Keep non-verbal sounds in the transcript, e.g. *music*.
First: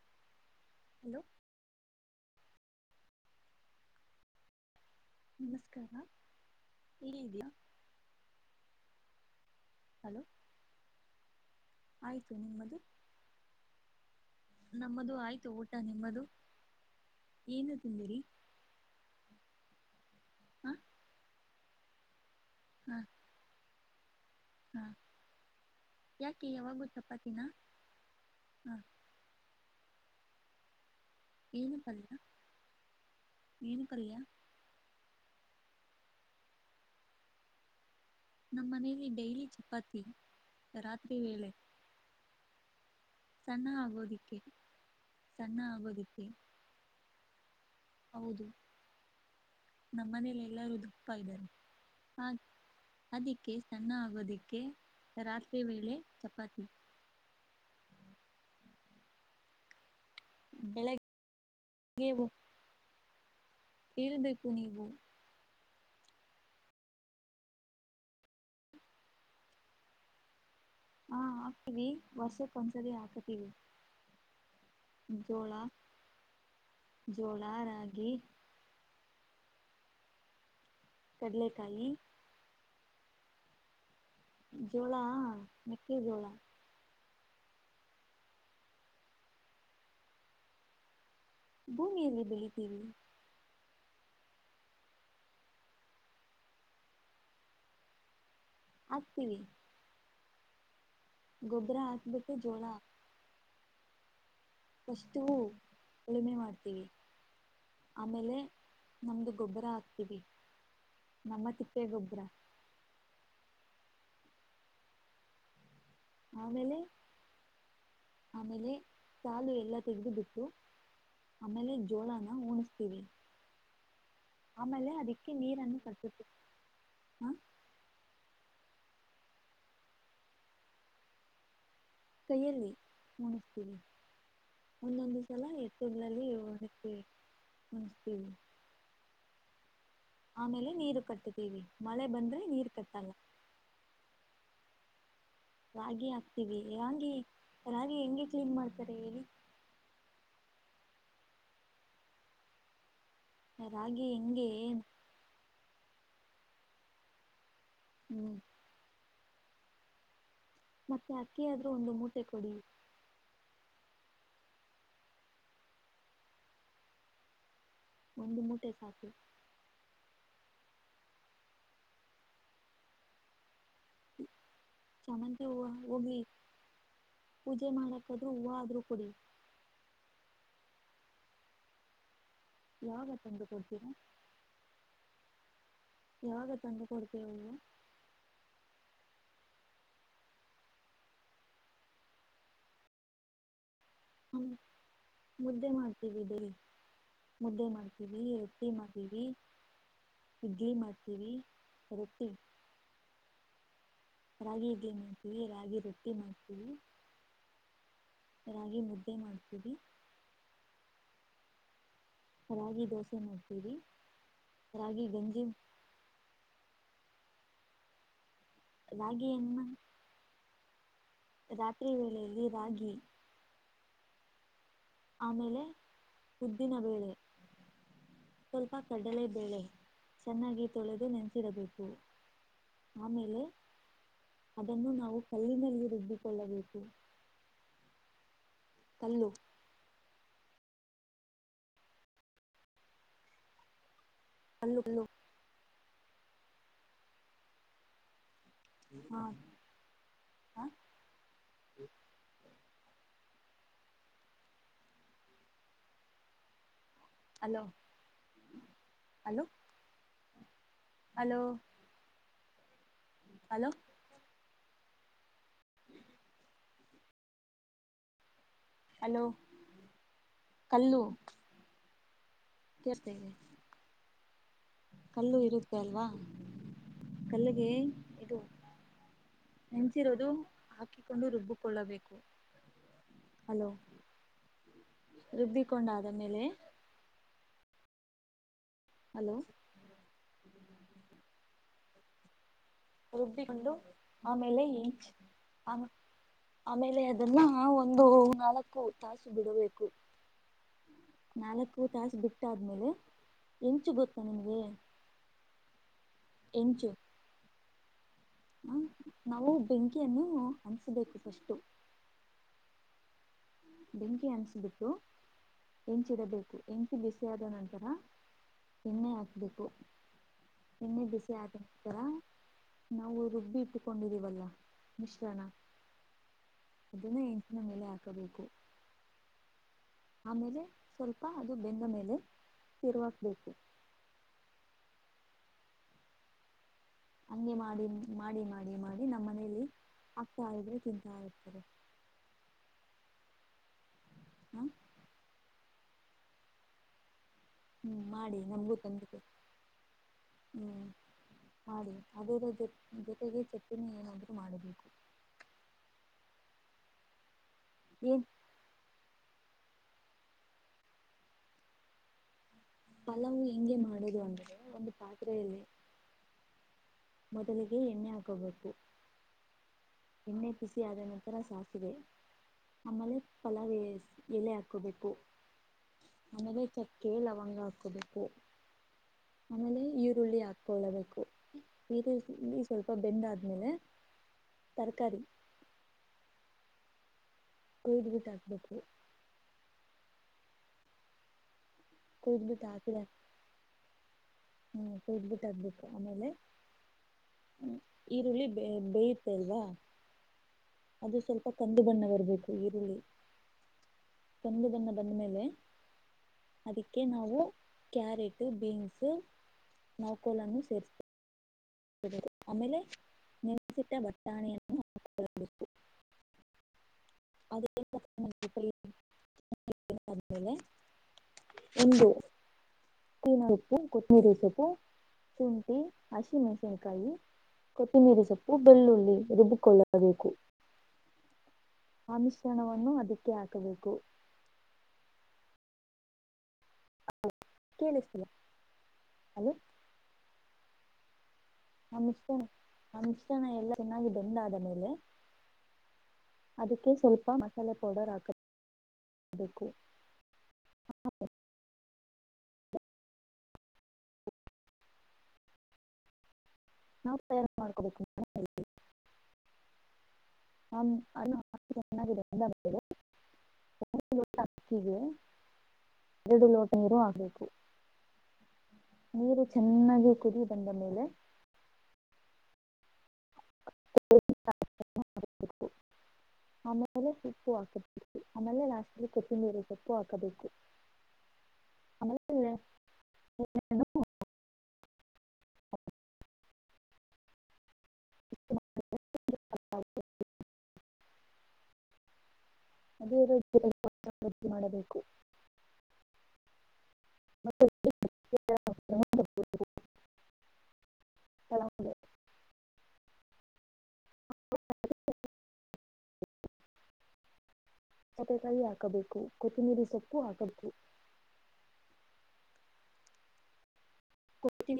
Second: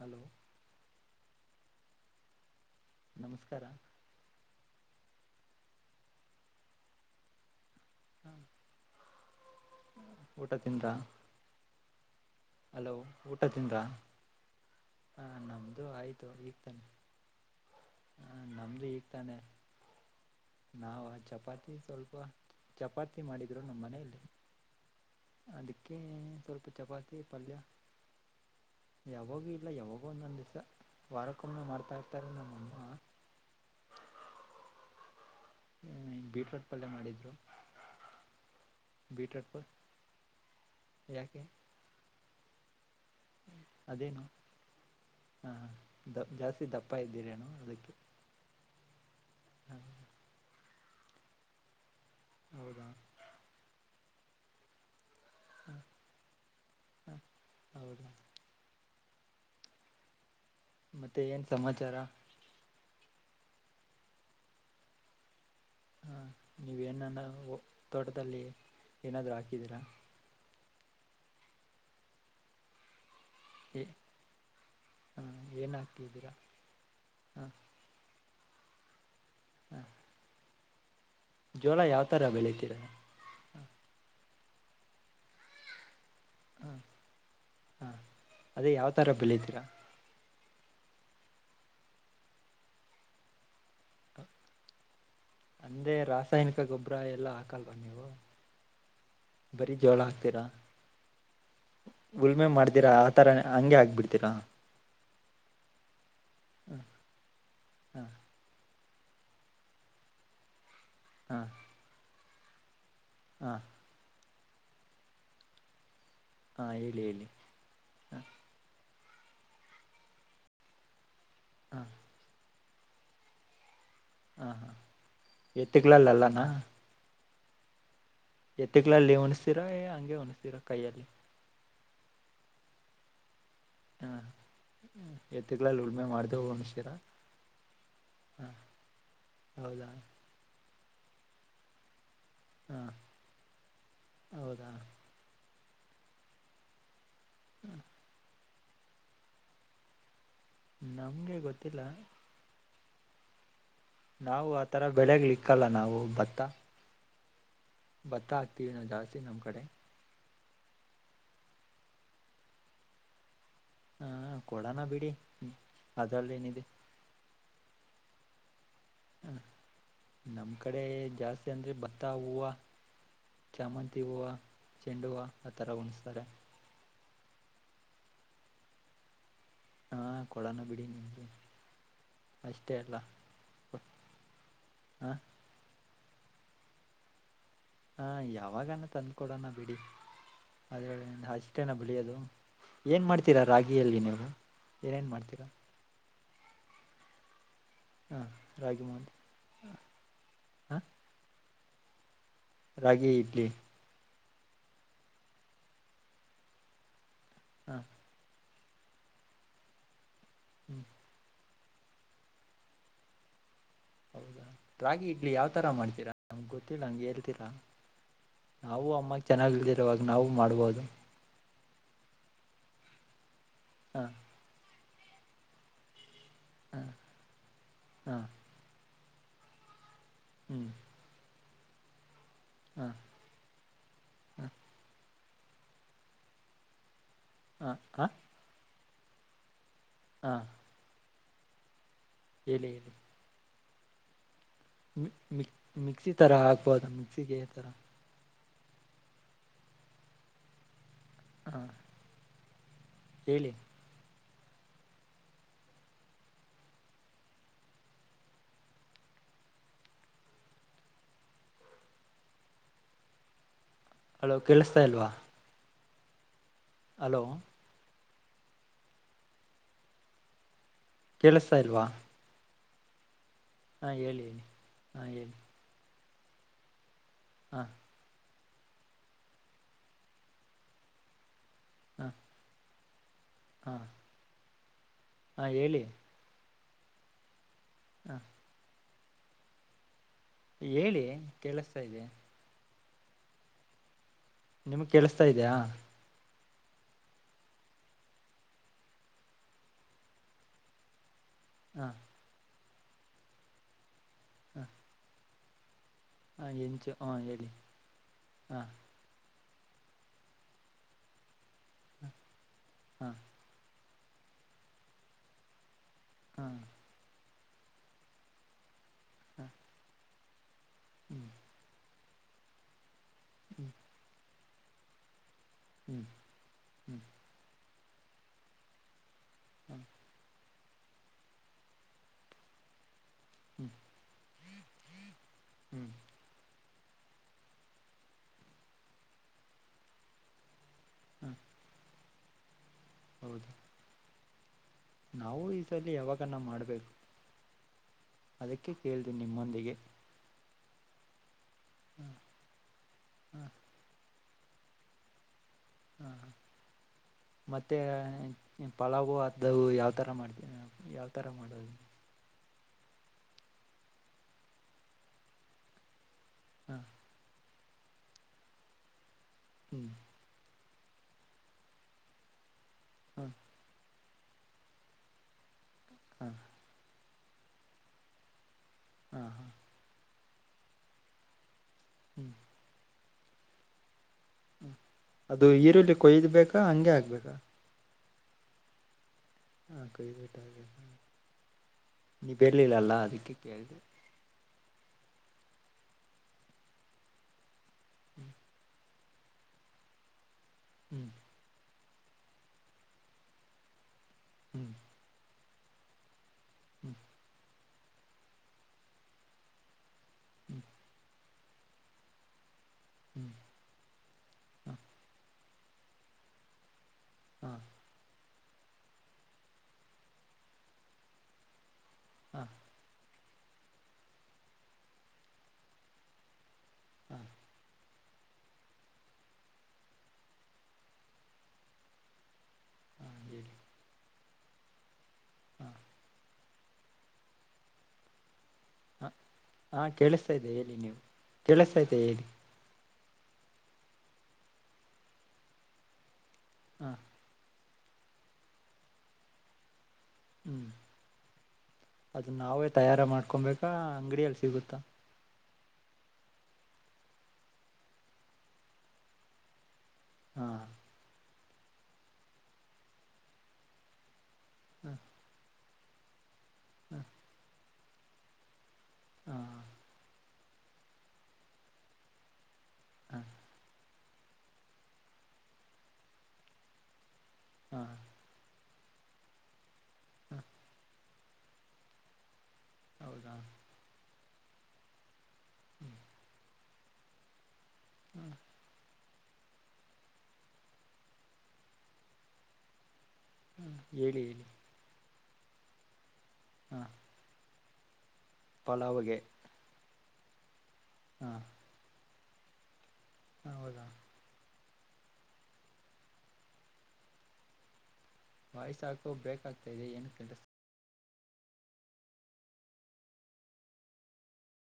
Hello *unintelligible* hello. *unintelligible* ನಮಸ್ಕಾರ. *inaudible* ನಮಸ್ಕಾರ ಎಲ್ಲಿ ಇದಿಯಾ *inaudible* ಹ್ಮ ಹಲೋ ಊಟ ತಿಂದ. *inaudible* ಆಯ್ತು ನಿಮ್ಮದು ಹಲೋ ಊಟ ತಿಂದ ನಮ್ಮದು *inaudible* ಹ ಆಯ್ತು ಊಟ ನಮ್ದು ನಿಮ್ಮದು ಆಯ್ತು ಈತಾನೆ ಏನು ತಿಂದಿರಿ ಹಾ ನಮ್ದು ಈಗ್ತಾನೆ ಹ ನಾವ್ ಚಪಾತಿ ಸ್ವಲ್ಪ ಹ ಚಪಾತಿ ಮಾಡಿದ್ರು ನಮ್ಮ್ ಮನೆಯಲ್ಲಿ ಹ ಅದಕ್ಕೆ ಯಾಕೆ ಸ್ವಲ್ಪ ಯಾವಾಗೂ ಚಪಾತಿ ಚಪಾತಿನ ಪಲ್ಯ ಹ ಯಾವಾಗೂ ಇಲ್ಲ ಯಾವಾಗೂ ಒಂದೊಂದ್ ದಿವ್ಸ ವಾರಕ್ಕೊಮ್ಮನೆೆ ಮಾಡ್ತಾ ಇರ್ತಾರೆ ನಮ್ಮಂದ ಏನ್ ಪಲ್ಯ ಬೀಟ್ರೂಟ್ ಪಲ್ಯ ಮಾಡಿದ್ರು *inaudible* ನಮ್ಮ ಮನೇಲಿ ಡೇಯ್ಲಿ ಬೀಟ್ರೋಟ್ ಪ ಚಪಾತಿ ರಾತ್ರಿ ಯಾಕೆ ವೇಳ ಸಣ್ಣ ಅದೇನು ಆಗೋದಿಕ್ಕೆ ಹಾ ಸಣ್ಣ ದ ಆಗೋದಿಕ್ಕೆ ಜಾಸ್ತಿ ದಪ್ಪ ಇದ್ದೀರೇನು ಅದಕ್ಕೆ ಹೌದು ನಮ್ಮ ಮನೇಲಿ ಎಲ್ಲರೂ ದಪ್ಪ ಆ ಹೌದಾ ಅದಿಕ್ಕೆ ಸಣ್ಣ ಆಗೋದಿಕ್ಕೆ ರಾತ್ರಿ ವೇಳ ಚಪಾತಿ ಹೌದಾ *inaudible* ಬೆಳಗ್ಗೆ ಮತ್ತೆ ಏನ್ ಸಮಾಚಾರ. *inaudible* ಹೇಳ್ಬೇಕು ನೀವು. ಹಾ ನೀವೇನಾನ ತೋಟದಲ್ಲಿ ಏನಾದ್ರು ಹಾಕಿದೀರಾ. ಹಾ ಆಗ್ತೀವಿ ಹೊರ್ಸ ಕೊಂದ್ ಸರಿ ಆಕವಿ. ಈ. *unintelligible* ಜೋಳಾ ಜೋಳಾ ರಾಗಿ. *inaudible* ಹಾ. *unintelligible* ಜೋಳ ಕಡ್ಲೆಕಾಯಿ, ಯಾವ್ ತರ ಬೆಳಿತೀರ. *inaudible* ಜೋಳಾ ಮೆಕ್ಕೆ ಜೋಳಾ. ಹಾ ಹಾ ಅದೇ ಯಾವತರ ಬೆಲೆ ಇದ್ದೀರಾ. ಭೂಮಿಯಲ್ಲಿ ಬೆಳಿತೀವಿ. ಅಂದೇ ರಾಸಾಯನಿಕ ಗೊಬ್ಬರ ಎಲ್ಲ ಹಾಕಲ್ವಾ ನೀವು ಹಾಕ್ತಿವಿ ಬರೀ ಜೋಳ ಹಾಕ್. ತ್ತರ. ಗೊಬ್ಬರ ಹಾಕಬಿಟ್ಟು ಜೋಳಾ. ಥರ ಹಂಗೆ ಆಗ್ಬಿಡ್ತೀರಾ. ಇಷ್ಟು ಉಳುಮೆ ಮಾಡ್ತೀವಿ ಹಾಂ ಆಮೇಲೆ. ನಮ್ದು ಗೊಬ್ಬರ ಹಾಕ್ತೀವಿ ನಮ್ಮ ತಿಪ್ಪೆ ಗೊಬ್ಬರ. ಹಾ. ಹಾಂ ಆಮೇಲೆ ಹೇಳಿ ಹೇಳಿ ಹಾಂ ಆಮೇಲೆ. ಸಾಾಲು ಎಲ್ಲಾ ತೆಗೆದು ಬಿಟ್ಟು ಆಮೇಲೆ ಹಾಂ ಜೋಳನ ಉಣಿಸ್ತೀವಿ ಹ ಹಾ ಆಮೇಲೆ ಎತ್ತುಕಲ ಇಲ್ಲಲ್ಲಣ. ಹ್ಮ ಎತ್ತಕ್ಲ ಅಲ್ಲಿ ಉಣಿಸ್ತೀರಾ ಹಂಗೆ ಉಣಿಸ್ತೀರ ಕೈಯಲ್ಲಿ ಕೈಯಲ್ಲಿ ಮುಗಿಸ್ತೀಿ. ಹಾಂ ಒಂದೊಂದು ಸಲ ಎತ್ತುಗಳಲ್ಲಿ ಉಳುಮೆ ಎತ್ತಗಳಲ್ಲಿ ಮಾಡಿದೆ ಉಣಿಸ್ತೀರಾ ಹದಕ್ಕೆ ಮುನಿಸ್ತೀವಿ. ಹಾಂ ಹೌದಾ. ಆಮೇಲೆ ನೀರು ಕಟ್ಟತೀವಿ ಮಳೆ ಬಂದ್ರೆ ನೀರ್ ಹಾಂ ಕಟ್ಟಲ್ಲ. ಹೌದಾ ರಾಗಿ ಹಾಕ್ತೀವಿ ರಾಗಿ ರಾಗಿ ಹೆಂಗೆ ಕ್ಲೀನ್ ಮಾಡ್ತಾರೆ ಹೇಳಿ. ನಮ್ಗೆ ಗೊತ್ತಿಲ್ಲ ರಾಗಿ ಹೆಂಗೆ ನಾವು ಆತರ ಬೆಳಗ್ಲಿ ಇಕ್ಕಲ್ಲ ನಾವು ಭತ್ತ. ಭತ್ತ ಹ್ಮ್ ಹಾಕ್ತೀವಿ ನಾವು ಜಾಸ್ತಿ ನಮ್ ಕಡೆ ಮತ್ತೆ ಅಕ್ಕಿಯಾದ್ರೂ ಒಂದು ಮೂಟೆ ಕೊಡಿ. ಹಾ ಕೊಡೋನ ಬಿಡಿ ಅದ್ರಲ್ಲ ಏನಿದೆ ಒಂದು ಮೂಟೆ ಸಾಕು. ನಮ್ ಕಡೆ ಜಾಸ್ತಿ ಅಂದ್ರೆ ಭತ್ತ ಹೂವ ಚಾಮಂತಿ ಹೂವ ಚೆಂಡವ ಚಾಮಂತಿ ಆ ಹೂವು ಥರ ಹೋಗ್ಲಿ ಉಣಿಸ್ತಾರೆ. ಪೂಜೆ ಮಾಡಕಾದ್ ಹೂವ ಆದ್ರೂ ಕುಡಿ ಹಾ ಕೊಡಾನ ಬಿಡಿ ನಿಮಗೆ ಯಾವ ತಂದು ಕೊಡ್ತೀರಾ ಹ. ಯಾವಾಗ ತಂಗ ಕೊಡ್ತೀವ ಹಾ ಯಾವಾಗಾನ ತಂದ್ ಕೊಡೋಣ ಬಿಡಿ. ಅದ ಹೇಳ ಅಷ್ಟೇನ ಬೆಳಿಯೋದು ಏನ್ ಮಾಡ್ತೀರಾ ರಾಗಿ ಅ ಎಲ್ದ ನೀು ಏನೇನು ಮಾಡ್ತೀರಾ. ದ. ಮುದ್ದೆ ಹ ಮಾಡ್ತೀವಿ ರೊಟ್ಟಿ ರಾಗಿ ಮೋಹನ್ ಮಾಡ್ತೀವಿ ಇಡ್ಲಿ ಹ ಮಾಡ್ತೀವಿ. ರೊಟ್ಟಿ. ರಾಗಿ ಇಡ್ಲಿ. ರಾಗಿ ಇಡ್ಲಿ ಮಾಡಕವಿ ರಾಗಿ ರೊಟ್ಟಿ ಮಾಡ್ಕೀ. ಹ್ಮ ರಾಗಿ ಮುದ್ದೆ ಮಾಡ್ತೀವಿ. ಹ್ಮ್ ರಾಗಿ ದೋಸಿ ನ. ಹೌದಾ ರಾಗಿ ಇಡ್ಲಿ ಯಾವ್ ತರ ಮಾಡ್ತೀರಾ ನಮ್ ಗೊ ಇಲ್ಲ ಹಂಗೆ ಹೇಳ್ತೀರಾ ನಾವು ಅಮ್ಮಗೆ ಚೆನ್ನಾಗಿ ರಾಗಿಯನ್ನ ಇಲ್ದಿರ ಇವಾಗ ನಾವು ಮಾಡ್ಬೋುದು. ರಾತ್ರಿ ವೇಳೆಯಲ್ಲಿ ರಾಗಿ ಹಾ ಆಮೇಲೆ ಉದ್ದಿನ ಬೇಳೆ ಹಾ ಸ್ವಲ್ಪ. ಕಡಲೆಬೇಳೆ ಚೆನ್ನಾಗಿ ಹ್ಮ್ ತೊಳೆದು ನೆನೆಸಿರಬೇಕು? ಹಾ *unintelligible* ಆಮೇಲೆ, ಅದನ್ನು, ನಾವು ಕೈನಲ್ಲಿ, ರುಬ್ಬಿಕೊಳ್ಳಬೇಕು. *unintelligible* ಹ, ಹಾ. *unintelligible* ತಲೆನೋವು. *unintelligible* ಹಾ. *unintelligible* ಹೇಳಿಹೇಳಿ. *unintelligible* ಕಲ್ಲು ಕಲ್ಲು ಮೀ, ಮೀ, ಮಿಕ್ ಮಿಕ್ಸಿ ತರ ಹಾಕ್ಬೋದು, ಮಿಕ್ಸಿಗೆ ತರ? *unintelligible* ಹ, ಹ, ಹ. ಹಾ *unintelligible* ಹೇಳಿ? *unintelligible* Hello, hello. *unintelligible* Hello. *unintelligible* Hello. *unintelligible* Hello, ಕೇಳಿಸತಾ, ಇಲ್ವಾ. ! *unintelligible* ಹಲೋ. *inaudible* ಹಲೋ. *unintelligible* ಕೇಳಿಸ್ತಾ ಇಲ್ವಾ. *inaudible* ಕೇಳಿಸ್ತಾ ಇದೆ. *inaudible* ಹಾ, ಹೇಳಿ. *unintelligible* ಕಲ್ಲು, ಇರುತ್ತೆ ಅಲ್ವಾ? *inaudible* ಹಾ ಕಲ್ಲಿಗೆ, ಇದು, ನಿಂತಿರೋದು, ಹಾಕಿಕೊಂಡು ರುಬ್ಬು. *inaudible* ಹಾ ಕೊಳ್ಳಬೇಕು, ಹಲೋ? ಹಾ *unintelligible* ಹಾ ಹೇಳಿ ರುಬ್ಬಿಕೊಂಡ, ಅ ಆದ್ಮೇಲೆ. *unintelligible* ಹ. *unintelligible* ಹಲೋ. *unintelligible* ಹೇಳಿ, ಕೇಳಿಸ್ತಾಯಿದೆ. *unintelligible* ರುಬ್ಬಿಕೊಂಡು, ಆಮೇಲೆ, ನಿಮ್ಗೆ ಈಚ್, ಕೇಳಿಸ್ತಾ ಇದೆಯಾ ಆ. *unintelligible* ಆಮೇಲೆ, ಅದನ್ನ, ಒಂದು ನಾಲ್ಕು ತಾಸು ಬಿಡಬೇಕು. *unintelligible* ನಾಲ್ಕು, ಹಾ ತಾಸು ಬಿಟ್ಟುಡುಮೆಲೈ, ಇಂಚ್, ಗೊತ್ತ. *unintelligible* ಹಾ ಹಾ, ಇಂಚ್, ಹೆಂಚು ಹಾ, ಹೇಳಿ? *unintelligible* ಹಾ ಹ, ನಾವು ಬೆಂಕಿಯನ್ನು, ಹನ್ಸಬೇಕು! ಫಸ್ಟ್. *unintelligible* ಹ. *inaudible* ಬೆಂಕಿ, ಅನ್ಸ್ಬಿಟ್ಟು, ಹೆಂಚಿ, ಹಾ ಇಡಬೇಕು ಎಂಕಿ ಬಿಸಿ. *unintelligible* ಅಕ್ಕಿ, ಆದ ನಂತರ ಎಣ್ಣೆ ಹಾ ಹಾಕ್ಬೇಕು. *unintelligible* ನಿನ್ನೆ, ಹ್ಮ್ ಬಿಸಿ ಆಗರ್ತೀರಾ? *unintelligible* ನಾವು, ರುಬ್ಬಿ ಹ್ಮ್ ಇಟ್ಟುಕೊಂಡಿದೀವಲ್ಲ! ಮಿಶ್ರಣ ಹ್ಮ್ ಹ್ಮ್ ಅದನ್ನ ಎ. *unintelligible* ಎಲ್ಲಾ, ಹಾಕಬೇಕು. *unintelligible* ಆಮೇಲೆ, ಸ್ವಲ್ಪ ಅದು ಬೆನ್ನ, ಮೇಲೆ, ತಿರುವ ಹಾಕಬೇಕು. ಹ್ಮ್ ಹ್ಮ್ *unintelligible* ಹ್ಮ್. *inaudible* ಹಂಗೆ, ಮಾಡಿ, ಮಾಡಿ, ಮಾಡಿ, ಮಾಡಿ! ನಮ್ಮ್ ಮನೇಲಿ, ಆಗ್ತಾ ಇದ್ರೆ. *unintelligible* ತಿಂತಾ, ಹ್ಮ್ ಇರ್ತಾರೆ! *unintelligible* ಹೌದು. *unintelligible* ಹ್ಮ. *unintelligible* ನಾವು, ಈ ಸಲ ಯಾವಾಗನ್ನ ಮಾಡ್ಬೇಕು? *unintelligible* ಹ್ಮ್ ಮಾಡಿ ಅದಕ್ಕೆ, ನಮಗೂ ಕೇಳುದೇ, ತಂದುಕ ನಿಮ್ಮೊಂದಿಗೆ? *unintelligible* ಹ್ಮ್, ಮಾಡಿ ಅದರ ಜೊ ಜೊತೆಗೆ ಹ ಚಟ್ನಿ ಎನ್ನುವಾದರೂ. *unintelligible* ಊಟ, ಮಾಡಬೇಕು. *unintelligible* ಹ, ಮತ್ತೆ, ಏನ್ ಏನು, ಪಳಾವು.. *unintelligible* ಅದವು, ಯಾವತರ, ಮಾಡ್ತೀವಿ! ಯಾವ್ತರ ಮಾಡೋದು. *unintelligible* ಫಲವು, ಹೆಂಗೆಮಾಡಿಧಿವಿ, ಅಂದ್ರೆ ಒಂದು ಪಾತ್ರೆಯಲ್ಲಿ. *unintelligible* ಹ ಮೊದಲಿಗೆ, ಎಣ್ಣೆ ಹಾಕಬೇಕು.? *unintelligible* ಹ್ಮ್ ಎಣ್ಣೆ ಕುಸಿ ಅದ ನಂತರ ಸಾಸಿದೆ ಆಮೇಲೆ ಹ ಫಲಾವ. *unintelligible* ಎಲೆ ಹಾಕೋಬೇಕು ಹ ಆಮೇಲೆ ಚಕ್ಕೆ ಲವಂಗ ಹಾಕೋಬೇಕು. ಹ ಹ ಆಮೇಲೆ ಈರುಳ್ಳಿ ಹಾಕೊಳ್ಳಬೇಕು ಹ್ಮ್ ಈರುಳ್ಳಳ್ಳಿ ಸ್ವಲ್ಪ. *unintelligible* ಸ್ ಬೆಂದ ಆದ್ಮೇಲೆ. *unintelligible* ಅದು ಈರುಳ್ಳಿ ಕೊಯ್ದ್ಬೇಕಾ ಹಂಗೆ ಆಗ್ಬೇಕಾ. *unintelligible* ಗಯಡ್ ಗಿಟ್ಟ ಹಾಕ್ಬೇಕು. *unintelligible* ಹಾ ಕಟಾಗ ನೀ ಕೊಯ್ದ್ ಬಿಟ್ಟು ಬೆಳಲ್ಲಲ್ಲಾ ಹಾಕಿದ ಅದಕ್ಕೆ ಕೇಳ್ದೆ. *unintelligible* ಹ್ಮ್ ಕುದಬಿಟ್ಟಗ್ಬಿಟ್ಟು ಆಮೇಲೆ ಹ್ಮ ಈರುಳ್ಳಿ ಬೇ. *unintelligible* ಅಲ್ವಾ ಹ್ಮ್ ಅದು ಸ್ವಲ್ಪ ಕಂದು ಬಣ್ಣ ಬರ್ಬೇಕು ಈರುಳ್ಳಿ. *unintelligible* ಹ್ಮ್ ತಂದದನ್ನ ಬಂದ್ಮೇಲೆ. *unintelligible* ಹ್ಮ್ ಅದಕ್ಕೆ ನಾವು ಕ್ಯಾರೆಟ್ ಬೀನ್ಸ್. ನೌಕೋಲನ್ನು ಹ್ಮ್ ಸೇರಿಸಿದರು. ಆಮೇಲೆ ಹ್ಮ್ ನೆಸಿಟ್ಟ ಹ ಬಟ್ಟಾಣೆಯನ್ನು ಹಾ. *unintelligible* ಹ. *unintelligible* ಹ ಅದೇಲೆ. *unintelligible* ಒಂದು ಹ ತಿನ ಉಪ್ಪು ಕೊತ್ತಮಿರಿ ಸೊಪ್ಪು. *unintelligible* ಶುಂಠಿ ಹಸಿಮೆಣಸಿನಕಾಯಿ. ಹ ಕೊತ್ತಿನೀರಿ ಸೊಪ್ಪು ಬೆಳ್ಳುಳ್ಳಿ ರುಬ್ಬಿಕೊಳ್ಳಬೇಕು. ಆ ಮಿಶ್ರಣವನ್ನು ಹ ಅದಕ್ಕೆ ಹೇಳಿ ಹಾಕಬೇಕು. *unintelligible* ಹ ಹ ಕೇಳಿಸತ. *unintelligible* ಹ ಹಾ ಕೇಳಿಸ್ತಾ ಇದ್ದೆ ಹೇಳಿ ನೀವು. *unintelligible* ಇದೆ ಹೇಳಿ ನಮಿಷ್ಟ ನಮ್ಷ್ಟನ ಎಲ್ಲ ಚೆನ್ನಾಗಿದ್ದಂಡ ಆದ ಮೇಲೆ. *unintelligible* ಅದಕ್ಕೆ ಹ ಸ್ವಲ್ಪ ಮಸಾಲೆ ಪೌಡರ್ ಹಾಕಬೇಕು. ಹ್ಮ್. *unintelligible* ಅದನ್ನ ನಾವೇ ತಯಾರ ಮಾಡ್ಕೊಬೇಕಾ ಅಂಗಡಿಯಲ್ಲಿ ಸಿಗುತ್ತಾ. ನವೇ ತಯಾರ್ ಮಾಡ್ಕೋಬೇಕು *unintelligible* ಹಾ ಕೊ ಹ ಅ. ಹ *unintelligible* ಎರಡು ಲೋಟ ನೀರು ಹ ಆಗ್ಬೇಕು. ಹ ನೀರು ಚೆನ್ನಾಗಿ ಕುದಿಯಿ ಬಂದ ಮೇಲೆ. ಹ್ಮ. ಆಮೇಲೆ. *unintelligible* ಪ್ಪು ಹಾ ಹ ಆಮೇಲೆ ನಾ. *unintelligible* ಕೊಪ್ಪ ನೀರಿ ಸಪ್ಪು ಹಾಕಬೇಕು ಆಮಲ್ಲ. ಹೌದಾ *unintelligible* ು. *unintelligible* ಹ ಹ *unintelligible* ಅದೇ ಹ ಹೇಳಿ ರೃದಿ ಹೇಳಿ ಮಾಡಬೇಕು. *unintelligible* ಹ್ಮ. ಮತ್ತ. *unintelligible* ಪಲಾವಗೆ ಹಾ. ಕೆಲವು ಹೌದಾ. ಹ *unintelligible* ಸತೆಕಾಯಿ ವಾಯ್ಸ್ ಹಾಕೋ ಹಾಕಬೇಕು ಬ್ರೇಕ್ ಆಗ್ತಾ ಕೊತ್ತಂಬರಿ ಇದೆ ಏನು ಸೊಪ್ಪು ಕೆಲಸ ಹಾಕಬೇಕು. ಕೋತ್ಮರಿ.